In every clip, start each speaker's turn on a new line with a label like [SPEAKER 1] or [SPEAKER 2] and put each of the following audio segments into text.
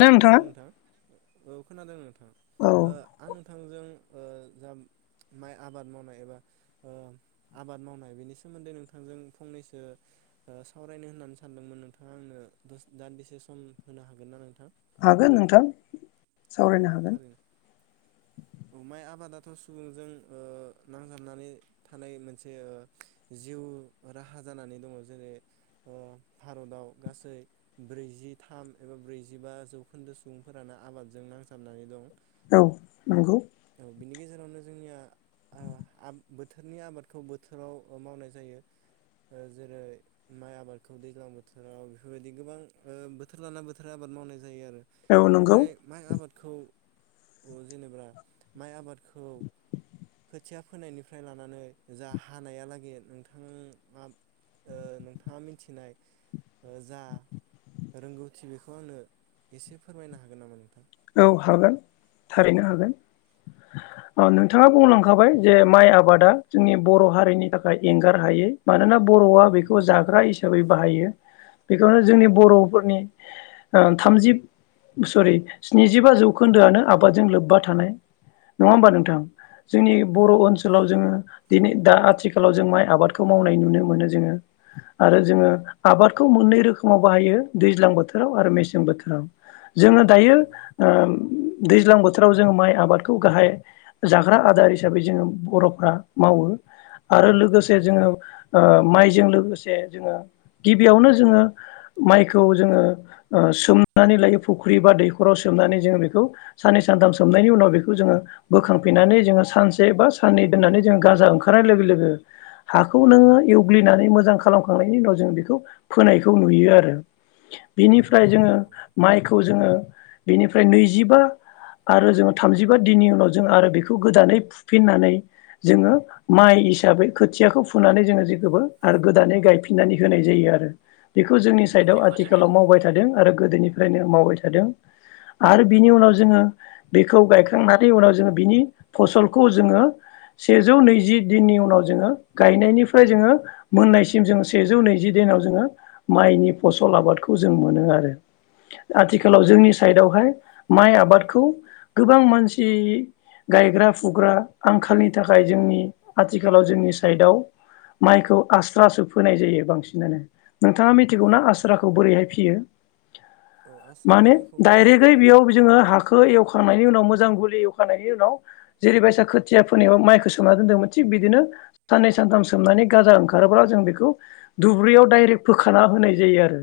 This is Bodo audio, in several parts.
[SPEAKER 1] ना
[SPEAKER 2] हेल'
[SPEAKER 1] नोंथाङा
[SPEAKER 2] नोंथां औ खोनादों नोंथां
[SPEAKER 1] औ
[SPEAKER 2] आं न थांजों जा माइ आबाद मावनाय एबा आबाद मावनाय बेनि सोमोन्दै नोंथांजों फंनैसो सावरायनो होननानै सानदोंमोन नोंथाङा आंनो दान्दिसे सम होनो हागोन ना नोंथां
[SPEAKER 1] हागोन नोंथां सावरायनो हागोन
[SPEAKER 2] अ माइ आबादाथ' सुबुंजों नांजाबनानै थानाय मोनसे जिउ राहा जानानै दङ जेरै भारतआव गासै ब्रैजिथाम एबा ब्रैजिबा जौखोन्दो सुबुंफोरानो आबादजों नांजाबनानै दं।
[SPEAKER 1] औ नोंगौ
[SPEAKER 2] औ बिनि गेजेरावनो जोंनिया बोथोरनि आबादखौ बोथोराव मावनाय जायो जेरै माइ आबादखौ दैज्लां बोथोराव बेफोरबायदि गोबां बोथोर लाना बोथोर आबाद मावनाय जायो। जायो आरो
[SPEAKER 1] औ नंगौ
[SPEAKER 2] बेनिफ्राय माइ आबाद खौ जेनेबा माइ आबादखौ खोथिया फोनायनिफ्राय लानानै जा हानायालागै नोंथाङा नोंथाङा मिथिनाय जा रोंगौथि बेखौ आंनो एसे फोरमायनो हागोन नामा नोंथाङा?
[SPEAKER 1] औ हागोन थारैनो हागोन औ नोंथाङा बुंलांखाबाय जे माइ आबादा जोंनि बर' हारिनि थाखाय एंगार हाय मानोना बर'आ बेखौ
[SPEAKER 2] नंगौ नंगौ
[SPEAKER 1] जाग्रा हिसाबै बाहायो। बेखौनो जोंनि बर'फोरनि थामजि सरि स्निजिबा जौखोन्दोआनो आबादजों लोब्बा थानाय नङा होमबा नोंथां। जोंनि
[SPEAKER 2] औ
[SPEAKER 1] बर'
[SPEAKER 2] औ
[SPEAKER 1] ओनसोलाव जोङो दिनै दा आथिखालाव जों माइ आबादखौ मावनाय नुनो मोनो जोङो आरो जोङो आबादखौ मोननै रोखोमाव बाहायो दैज्लां बोथोराव आरो मेसें बोथोराव। जोङो
[SPEAKER 2] नंगौ
[SPEAKER 1] दायो
[SPEAKER 2] नंगौ
[SPEAKER 1] दैज्लां बोथोराव जोङो माइ आबादखौ गाहाय जाग्रा आदार हिसाबै जोङो बर'फ्रा मावो। आरो
[SPEAKER 2] नंगौ
[SPEAKER 1] लोगोसे
[SPEAKER 2] नंगौ
[SPEAKER 1] जोङो माइजों लोगोसे जोङो गिबियावनो जोङो माइखौ जोङो सोमनानै लायो फुख्रि बा दैखर न'खराव सोमनानै जोङो बेखौ साननै सानथाम सोमनायनि उनाव बेखौ जोङो बोखांफिननानै जोङो सानसे बा साननै दोननानै जोङो गाजा ओंखारनाय लोगो लोगो हाखौ नोङो एवग्लिनानै मोजां खालामखांनायनि उनाव जोङो बेखौ फोनायखौ नुयो आरो।
[SPEAKER 2] औ
[SPEAKER 1] बिनिफ्राय जोङो
[SPEAKER 2] नंगौ
[SPEAKER 1] माइखौ जोङो बेनिफ्राय नैजिबा आरो जोङो थामजिबा दिननि उनाव जों आरो बेखौ गोदानै फुफिननानै जोङो माइ हिसाबै खोथियाखौ फुनानै जोङो जेखौबो आरो गोदानै गायफिननानै होनाय जायो आरो। बेखौ जोंनि
[SPEAKER 2] नंगौ
[SPEAKER 1] साइडआव
[SPEAKER 2] नंगौ
[SPEAKER 1] आथिखालाव मावबाय थादों आरो गोदोनिफ्रायनो मावबाय थादों। आरो बिनि उनाव जोङो बेखौ गायखांनानै उनाव जोङो आरो बिनि उनाव जोंङो बेखौ गाखांनानै बिनि फसलखौ जोङो सेजौ नैजि दिननि उनाव जोङो गायनायनिफ्राय जोङो मोननायसिम जोङो सेजौ नैजि दिनाव जोङो माइनि फसल आबादखौ जों मोनो आरो।
[SPEAKER 2] नंगौ
[SPEAKER 1] आथिखालाव जोंनि
[SPEAKER 2] नंगौ
[SPEAKER 1] माइ आबादखौ गोबां मानसि गायग्रा फुग्रा आंखालनि थाखाय जोंनि आथिखालाव जोंनि साइडआव माइखौ आस्रासो फोनाय जायो बांसिनानो। नोंथाङा
[SPEAKER 2] औ
[SPEAKER 1] मिथिगौना
[SPEAKER 2] औ
[SPEAKER 1] आस्राखौ बोरैहाय फियो?
[SPEAKER 2] औ आस्रा माइखौ नों
[SPEAKER 1] डाइरेक्टै बेयाव जोङो हाखौ एवखांनायनि उनाव मोजां गलि एवखांनायनि उनाव जेरैबायायसा खोथिया फोननिायाव माइखौ सोमना दोनदोंमोन थिग बिदिनो साननै सानथाम सोमनानै गाजा ओंखारोब्ला जों बेखौ दुब्रियाव डाइरेक्ट फोखाना होनाय जायो आरो।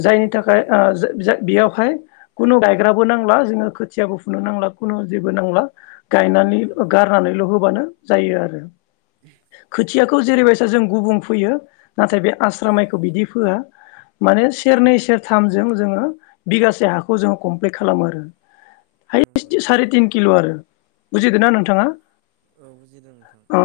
[SPEAKER 2] औ
[SPEAKER 1] जायनि
[SPEAKER 2] औ
[SPEAKER 1] थाखाय
[SPEAKER 2] औ
[SPEAKER 1] आ जो जो बेयावहाय खुनु गायग्राबो नांला जोङो खोथियाबो फुनो नांला खुनु जेबो नांला गायनानै
[SPEAKER 2] नंगौ नंगौ
[SPEAKER 1] गारनानैल' होबानो जायो आरो। खोथियाखो जेरैबायसा जों गुबुं फैयो नाथाय बे आस्रा
[SPEAKER 2] औ
[SPEAKER 1] माइखौ
[SPEAKER 2] औ
[SPEAKER 1] बिदि फोआ माने सेरनै सेरथामजों जोङो बिगासे हाखौ खौ जोङो कमप्लिट खालामो आरो। हायस
[SPEAKER 2] नंगौ
[SPEAKER 1] थि
[SPEAKER 2] नंगौ
[SPEAKER 1] सारि तिन किल' आरो। बुजिदोंना नों थाङा
[SPEAKER 2] औ बुजिदों नोंथां
[SPEAKER 1] आ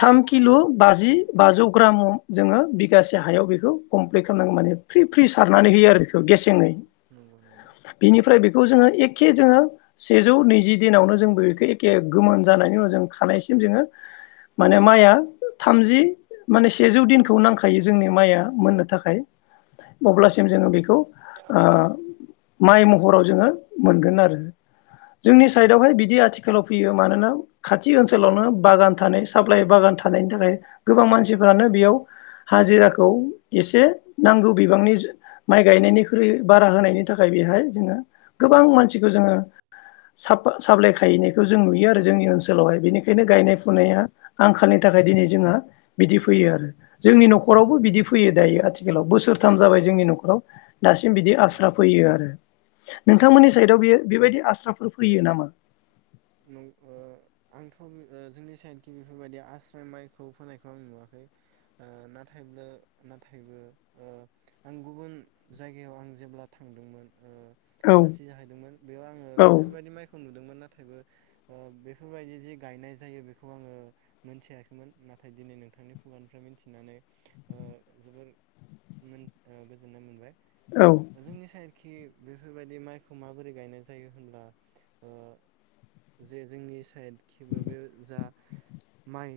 [SPEAKER 1] थाम किल' बाजि बाजौ ग्राम जोङो बिगासे हायाव बेखौ कमप्लिट खालामनांगौ माने फ्रि फ्रि सारनानै होयो आरो बेखौ गेसेङै।
[SPEAKER 2] नंगौ। नंगौ
[SPEAKER 1] बेनिफ्राय बेखौ जोङो एखे जोङो सेजौ नैजि दिनावनो जों बेखौ एखे गोमोन जानायनि उनाव जों खानायसिम जोङो माने माइआ थामजि माने सेजौ दिनखौ नांखायो जोंनि माइया मोननो थाखाय।
[SPEAKER 2] औ
[SPEAKER 1] अब्लासिम
[SPEAKER 2] औ
[SPEAKER 1] जोङो
[SPEAKER 2] औ
[SPEAKER 1] बेखौ
[SPEAKER 2] जोङो
[SPEAKER 1] आ
[SPEAKER 2] बेखौ
[SPEAKER 1] माइ महराव जोङो मोनगोन आरो। जोंनि
[SPEAKER 2] नंगौ
[SPEAKER 1] साइडआवहाय
[SPEAKER 2] नंगौ
[SPEAKER 1] बिदि आथिालाव फोयो मानोना खाथि ओनसोलावनो बागान थानाय साप्लाइ बागान थानायनि थाखाय गोबां मानसिफ्रानो बेयाव हाजिराखौ एसे नांगौ बिबांनि माइ गायनायनिख्रुइ बारा होनायनि नि थाखाय बेहाय जोङो गोबां मानसिखौ जोङो साफ साफलायखायनायखौ जों नुयो आरो जोंनि ओनसोलावहाय बेनिखायनो गायनाय फुनाया आंखालनि थाखाय दिनै जोंहा बिदि फैयो आरो जोंनि
[SPEAKER 2] औ
[SPEAKER 1] न'खरावबो
[SPEAKER 2] औ
[SPEAKER 1] बिदि
[SPEAKER 2] औ
[SPEAKER 1] फैयो दायो आथिखालाव बोसोरथाम जाबाय जोंनि न'खराव दासिम बिदि
[SPEAKER 2] नंगौ
[SPEAKER 1] आस्राब
[SPEAKER 2] नंगौ
[SPEAKER 1] नोंथांमोननि साइदआव बियो बेबायदि आस्राफोर फैयो नामा?
[SPEAKER 2] न ओ आंथ' ओ जोंनि साइडखि बेफोरबायदि आस्राय माइखौ फोनायखौ आं नुवाखै नाथायबो ओ नाथायबो आं गुबुन जायगायाव आं जेब्ला थांदोंमोन ओ
[SPEAKER 1] औ
[SPEAKER 2] आलासि जाहैदोंमोन बेयाव आङो
[SPEAKER 1] औ
[SPEAKER 2] बेफोरबायदि माइखौ नु दोंमोन नाथायबो ओ बेफोरबायदि जि गायनाय जायो बेखौ आङो मोनथियाखैमोन नाथाय दिनै नोंथांनि खुगानिफ्राय मिथिनानै ओ जोबोर गोजोननाय मोनबाय।
[SPEAKER 1] औ
[SPEAKER 2] जोंनि साइद खि बेफोरबायाददि माइखौ माबोरै गायनाय जायो होनब्ला जे जोंनि साइडखिबो बे जा माइ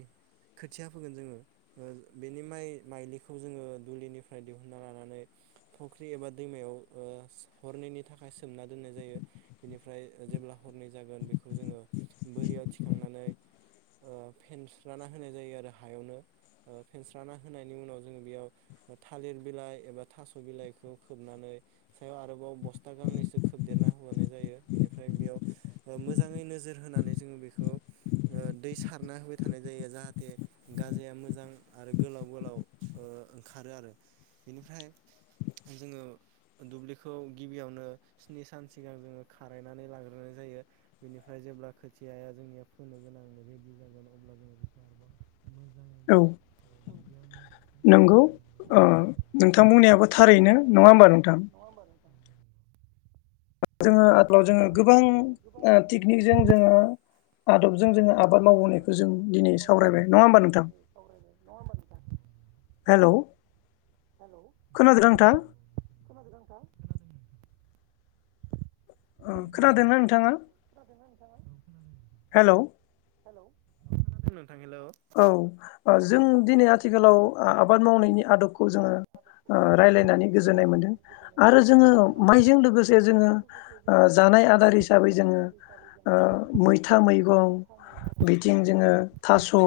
[SPEAKER 2] खोथिया फोगोन जोङो ओ बेनि माइ माइलिखौ जोङो दुलिनिफ्राय दिहुनन्ना लानानै फख्रि एबा दैमायाव ओ हरनैनि थाखाय सोमना दोननाय जायो बेनिफ्राय जेब्ला हरनै जागोन बेखौ जोङो बोरियाव थिखांनानै ओ फेनस्राना होनाय जायो आरो हायावनो फेनस्राना होनायनि उनाव जोङो बेयाव थालिर बिलाइ एबा थास' बिलाइखौ खोबनानै सायाव आरोबाव बस्था गांनैसो खोबदेरना होबाय जायो बेनिफ्राय बेयाव मो मोजाङै नोजोर होनानै जोङो बेखौ ओ दै सारना होबाय थानाय जायो जाहाथे गाजाया मोजां आरो गोलाव गोलाव ओ ओंखारो आरो बेनिफ्राय जोङो दुब्लिखौ गिबियावनो स्नि सान सिगां जोङो खारायनानै लाग्रोनाय जायो। बेनिफ्राय जेब्ला खोथियाया जोंनिया फोनो गोनां रेडि जागोन अब्ला जोङो बेखौ आरोबाव मोजाङैनो
[SPEAKER 1] औ
[SPEAKER 2] दया
[SPEAKER 1] नंगौ
[SPEAKER 2] मोनजासेखौवनानै
[SPEAKER 1] ओ नोंथां बुंनायाबो थारैनो
[SPEAKER 2] नोंथांमोननिाबो
[SPEAKER 1] नङा होमबा
[SPEAKER 2] थारैनो
[SPEAKER 1] नोंथां
[SPEAKER 2] नङा होमबा नों
[SPEAKER 1] जोङो
[SPEAKER 2] ओ
[SPEAKER 1] आगोलाव जोङो गोबां
[SPEAKER 2] आथिखालाव जोङो गोबां
[SPEAKER 1] थिग दिनिजों जोङो आदबजों जोङो आबाद
[SPEAKER 2] आदबजों जोङो
[SPEAKER 1] मावबोनायखौ जों
[SPEAKER 2] आबाद
[SPEAKER 1] दिनै सावरायबाय
[SPEAKER 2] मावनायखौ जों
[SPEAKER 1] नङा होमबा नोंथां
[SPEAKER 2] दिनै सावरायबाय नङा होमबा
[SPEAKER 1] हेलौ।
[SPEAKER 2] हेल'
[SPEAKER 1] खोनादोंना नोंथां
[SPEAKER 2] खोनादो ना नोंथां।
[SPEAKER 1] ओ खोनादोंना नोंथाङा
[SPEAKER 2] खोनायाखै नोंथाङा
[SPEAKER 1] हेलौ।
[SPEAKER 2] हेल' [unintelligible]
[SPEAKER 1] औ ओ जों दिनै आथिखालाव आ आ बाद
[SPEAKER 2] खोनादों नोंथां
[SPEAKER 1] मावनायनि
[SPEAKER 2] हेलौ
[SPEAKER 1] आदबखौ
[SPEAKER 2] आबाद
[SPEAKER 1] जोङो ओ
[SPEAKER 2] मावनायनि आदबखौ जोङो
[SPEAKER 1] रायलायनानै
[SPEAKER 2] ओ
[SPEAKER 1] गोजोननाय मोनदों
[SPEAKER 2] रायलायनानै गोजोननाय
[SPEAKER 1] आरो
[SPEAKER 2] मोनदों
[SPEAKER 1] जोंङो
[SPEAKER 2] आरो
[SPEAKER 1] मायजों
[SPEAKER 2] जोङो
[SPEAKER 1] लोगोसे जोंङो
[SPEAKER 2] माइजों लोगोसे
[SPEAKER 1] ओ
[SPEAKER 2] जोङो
[SPEAKER 1] जानाय
[SPEAKER 2] ओ
[SPEAKER 1] आदार हिसाबै
[SPEAKER 2] जानाय
[SPEAKER 1] जोंङो
[SPEAKER 2] आदार हिसाबै
[SPEAKER 1] ओ
[SPEAKER 2] जोङो ओ
[SPEAKER 1] मैथा मैगं
[SPEAKER 2] मैथा मैगं
[SPEAKER 1] बिथिं जोंङो थास स',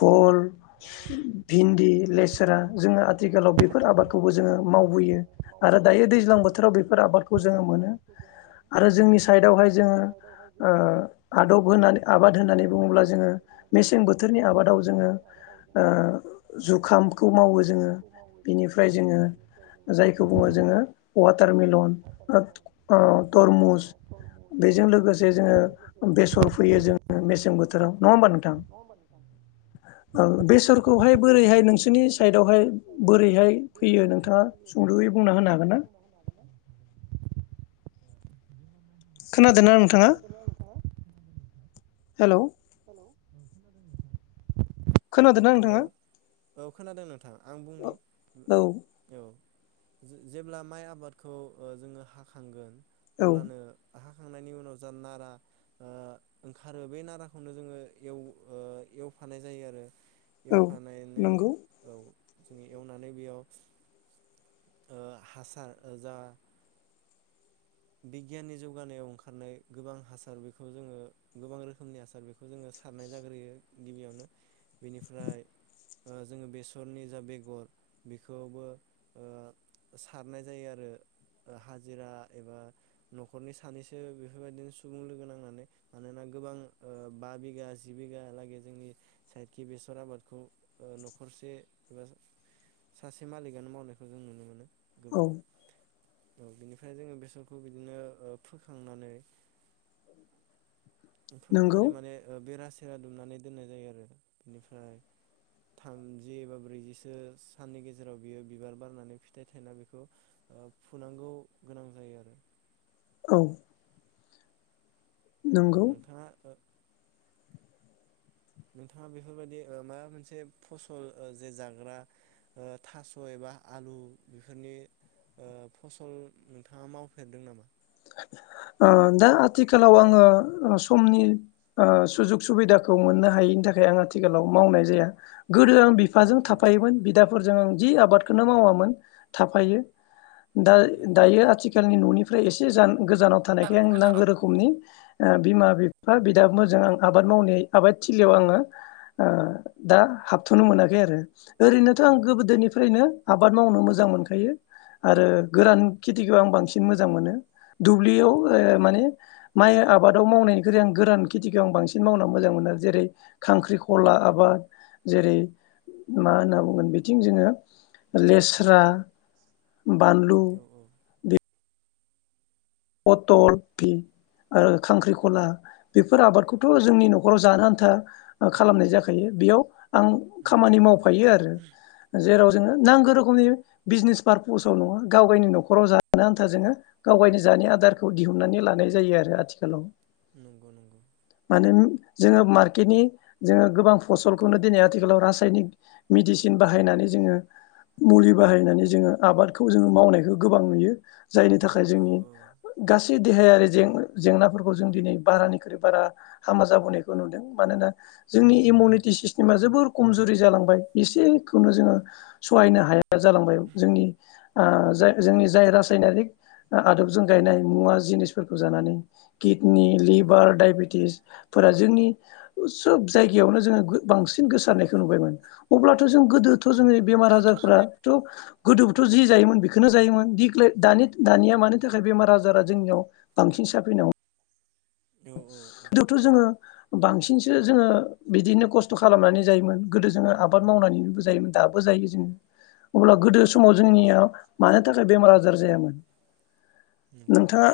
[SPEAKER 1] भल,
[SPEAKER 2] भल
[SPEAKER 1] भिन्दि लेसरा
[SPEAKER 2] भिन्दि
[SPEAKER 1] जोङो
[SPEAKER 2] लेस्रा
[SPEAKER 1] आथिखालाव
[SPEAKER 2] जों
[SPEAKER 1] बेफोर आबादखौबो
[SPEAKER 2] आथिखालाव
[SPEAKER 1] जोङो
[SPEAKER 2] बेफोर आबादखौबो
[SPEAKER 1] मावबोयो
[SPEAKER 2] जोङो
[SPEAKER 1] आरो
[SPEAKER 2] मावबोयो
[SPEAKER 1] दायो दैज्लां
[SPEAKER 2] आरो
[SPEAKER 1] बोथोराव
[SPEAKER 2] दायो
[SPEAKER 1] बेफोर
[SPEAKER 2] दैज्लां
[SPEAKER 1] आबादखौ
[SPEAKER 2] बोथोराव
[SPEAKER 1] जोङो
[SPEAKER 2] बेफोर
[SPEAKER 1] मोनो
[SPEAKER 2] आबादखौ जोङो मोनो
[SPEAKER 1] आरो जोंनि
[SPEAKER 2] आरो
[SPEAKER 1] साइदावहाय
[SPEAKER 2] जोंनि
[SPEAKER 1] जोङो
[SPEAKER 2] साइडआवहाय
[SPEAKER 1] ओ
[SPEAKER 2] जों ओ
[SPEAKER 1] आदब होनानै आबाद
[SPEAKER 2] आदब
[SPEAKER 1] होननानै बुङोब्ला
[SPEAKER 2] आबाद
[SPEAKER 1] जोङो
[SPEAKER 2] होननानै बुङोब्ला
[SPEAKER 1] मेसें
[SPEAKER 2] जोङो
[SPEAKER 1] बो नि आबाद
[SPEAKER 2] मेसें
[SPEAKER 1] जोङो
[SPEAKER 2] बोथोरनि आबादाव
[SPEAKER 1] ओ
[SPEAKER 2] जोङो ओ
[SPEAKER 1] जुखा बेखौ मावो जोङो
[SPEAKER 2] जुखामखौ मावो
[SPEAKER 1] बिनिफ्राय जोङो
[SPEAKER 2] बेनिफ्राय जोङो
[SPEAKER 1] जायखौ बुङो जोङो वाटारमेलन ओब
[SPEAKER 2] वाटारमेलन
[SPEAKER 1] ओ
[SPEAKER 2] ओ
[SPEAKER 1] तरमुस।
[SPEAKER 2] तरमुस
[SPEAKER 1] बेजों लोगोसे जोङो
[SPEAKER 2] बेजों लोगोसे जोङो
[SPEAKER 1] बेसर फैयो जोङो
[SPEAKER 2] बेसर
[SPEAKER 1] मेसें
[SPEAKER 2] फैयो जोङो
[SPEAKER 1] बोथोराव। नङा
[SPEAKER 2] मेसें
[SPEAKER 1] होमबा नोंथां?
[SPEAKER 2] बोथोराव नङा होमबा नोंथां
[SPEAKER 1] ओं
[SPEAKER 2] औ
[SPEAKER 1] बेसरखौहाय बोरैहाय
[SPEAKER 2] बेसरखौहाय
[SPEAKER 1] नोंस
[SPEAKER 2] बोरैहाय नोंसोरनि साइदआवहाय
[SPEAKER 1] फैयो
[SPEAKER 2] बोरैहाय
[SPEAKER 1] नोंथाङा
[SPEAKER 2] फैयो नोंथाङा
[SPEAKER 1] सुंद'यै बुंना होनो हागोन
[SPEAKER 2] सुंद'यै
[SPEAKER 1] ना
[SPEAKER 2] बुंना होनो हागोन ना? जोंना माइ माइ
[SPEAKER 1] खोनादो ना
[SPEAKER 2] आबादखौ
[SPEAKER 1] नोंथाङा?
[SPEAKER 2] खोनादोंना नोंथाङा? खोनादों नोंथां
[SPEAKER 1] हेलौ
[SPEAKER 2] हेलौ औ खोनादों नोंथां।
[SPEAKER 1] खोनादो ना
[SPEAKER 2] हेलौ
[SPEAKER 1] नोंथाङा?
[SPEAKER 2] औ खोनादों नोंथां आं बुंनि
[SPEAKER 1] औ
[SPEAKER 2] औ। जो जेब्ला माइ आबादखौ ओ जोङो हाखांगोन।
[SPEAKER 1] औ
[SPEAKER 2] अब्लानो हा खांनायनि उनाव जा नारा ओ ओंखारो बे नाराखौनो जोङो एव ओ एवफानाय जायो आरो
[SPEAKER 1] औ
[SPEAKER 2] एवफायनायनै
[SPEAKER 1] नंगौ
[SPEAKER 2] जोङो एवनानै बेयाव ओ हासार ओ जा बिगियाननि जौगानायाव ओंखारनाय गोबां हासार बेखौ जोङो गोबां रोखोमनि हासार बेखौ जोङो सारनाय जाग्रोयो गिबियावनो बेनिफ्राय ओ जोङो बेसरनि जा बेगर बेखौबो ओ सारनाय जायो आरो ओ हाजिरा एबा न'खरनि सानैसो बेफोरबायदिनो सुबुं लोगो नांनानै। मानोना गोबां ओ बा बिगा जि बिघा लागै जोंनि साइडखि बेसर आबादखौ न'खरसे एबा सासे मालिकानो मावनायखौ जों नुनो मोनो। गोबां
[SPEAKER 1] औ
[SPEAKER 2] औ बेनिफ्राय जोङो बे बेसरखौ बिदिनो ओ फोखांनानै
[SPEAKER 1] औ
[SPEAKER 2] फोखांनानै माने ओ बेरासि बेरा दुमनानै दोननाय जायो आरो बिनिफ्राय थामजि एबा ब्रैजिसो साननि गेजेराव बियो बिबार बारनानै फिथाइ थायना बेखौ फुनांगौ गोनां जायो आरो
[SPEAKER 1] औ।
[SPEAKER 2] औ
[SPEAKER 1] नंगौ
[SPEAKER 2] नोंथाङा ओ नोंथाङा बेफोरबायदि ओ मायबा मोनसे फसल ओ जे जाग्रा ओ थास' एबा आलु बेफोरनि ओ फसल नोंथाङा मावफेरदों नामा?
[SPEAKER 1] ओ दा आथिखालाव आङो समनि ओ सुजुग सुबिदाखौ मोननो हायैनि थाखाय आं आथिखालाव मावनाय जाया। गोदो आं
[SPEAKER 2] औ
[SPEAKER 1] बिफाजों
[SPEAKER 2] औ
[SPEAKER 1] थाफायोमोन बिदा फोरजों जि आबादखौनो मावामोन थाफायो। दा
[SPEAKER 2] नंगौ
[SPEAKER 1] दायो आथिखालनि न'नि फ्रेस जान गोजानाव थानायखाय आं
[SPEAKER 2] नंगौ
[SPEAKER 1] नांगौ रोखोमनि ओ बिमा बिफा बिदाफोरजों आं आबाद मावनाय आबाद थिलियाव आङो ओ दा हाबथ'नो मोनाखै आरो ओरैनोथ' आं
[SPEAKER 2] नंगौ नंगौ
[SPEAKER 1] गोदोनिफ्रायनो आबाद मावनो मोजां मोनखायो आरो गोरान खेथिखौ आं बांसिन मोजां मोनो दुब्लियाव
[SPEAKER 2] औ
[SPEAKER 1] ओ माने
[SPEAKER 2] औ
[SPEAKER 1] माइ आबादाव मावनायनिख्रुइ आं गोरान खेथिखौ आं बांसिन मावना मोजां मोनो जेरै खांख्रिखला आबाद जेरै मा होनना बुंगोन बिथिं जोङो लेस्रा बानलु
[SPEAKER 2] औ औ
[SPEAKER 1] बे पटल आरो खांख्रिखला बेफोर आबादखौथ' जोंनि न'खराव जानो आन्था खालामनाय जाखायो बेयाव आं
[SPEAKER 2] नंगौ
[SPEAKER 1] खामानि
[SPEAKER 2] नंगौ
[SPEAKER 1] मावफायो आरो जेराव [unintelligible] नांगौ रोखोमनि बिजनेस पारपस आव नङा गाव गायनि नख'राव जानो आन्था जोङो गाव गायनि जानि आदारखौ दिहुननानै लानाय जायो आरो आथिखालाव मानो
[SPEAKER 2] [inaudible]
[SPEAKER 1] जोङो मार्केटनि जोङो गोबां फसलखौनो दिनै आथिखालाव रासायनिक मेडिसिन बाहायनानै जोङो मुलि बाहायनानै जोङो आबादखौ जोङो मावनायखौ गोबां नुयो जायनि थाखाय
[SPEAKER 2] औ
[SPEAKER 1] जोंनि
[SPEAKER 2] औ
[SPEAKER 1] गासै देहायारिे जेंनाफोरखौ जों दिनै बारानिख्रुइ बारा हामा जाबोनायखौ नुदों मानोना जोंनि
[SPEAKER 2] नंगौ
[SPEAKER 1] इमिउनिटि
[SPEAKER 2] नंगौ
[SPEAKER 1] सिस्टेमा जोबोर खमजुरि जालांबाय एसेखौनो जोङो सहायनो हाया जालांबाय जोंनि जाय जोंनि जाय रासायनारिक आदब जों गायनाय मुवा जिनिसफोरखौ जानानै गित किडनि
[SPEAKER 2] नंगौ
[SPEAKER 1] लिभार
[SPEAKER 2] नंगौ
[SPEAKER 1] डायबेटिसफोरा जोंनि सोब जायगायावनो जोङो बांसिन गोसारनायखौ नुबायमोन अब्लाथ' जों गोदो थ' जोंनि बेमार आजारफोराथ' गोदोबोथ' जि जायोमोन बेखौनो जायोमोन दिग्लाय दानि दानिया माने [unintelligible] थाखाय बेमार आजारा जोंनियाव बांसिन साफैन ह
[SPEAKER 2] औ औ औ
[SPEAKER 1] [inaudible] द थ' जोङो बांसिनसो जोङो बिदिनो खस्थ' खालामनानै जायोमोन गोदो जोङो आबाद मावनानैबो जायोमोन दाबो जायो जोङो अब्ला गोदो समाव जोंनिया मानो थाखाय बेमार आजार जायामोन
[SPEAKER 2] नंगौ नंगौ
[SPEAKER 1] नोंथाङा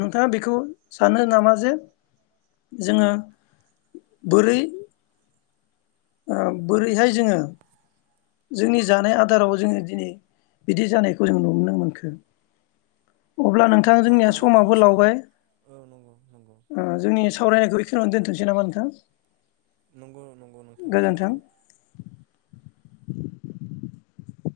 [SPEAKER 1] नोंथाङा बे खौ सानो नामा जे जोङो बोरै ओ बोरैहाय जोङो जोंनि जानाय आदाराव जोङो दिनै बिदि जानायखौ जों नुनो मोनखो
[SPEAKER 2] औ
[SPEAKER 1] अब्ला नोंथां जोंनिया
[SPEAKER 2] ओ आं
[SPEAKER 1] समाबो
[SPEAKER 2] सम
[SPEAKER 1] लावबाय
[SPEAKER 2] औ नंगौ नंगौ
[SPEAKER 1] ओ जोंनि सावरायनायखौ बेखौनो दोनथोंसै जेनिबा नोंथां
[SPEAKER 2] नंगौ नंगौ औ नोंथां गोजोन्थों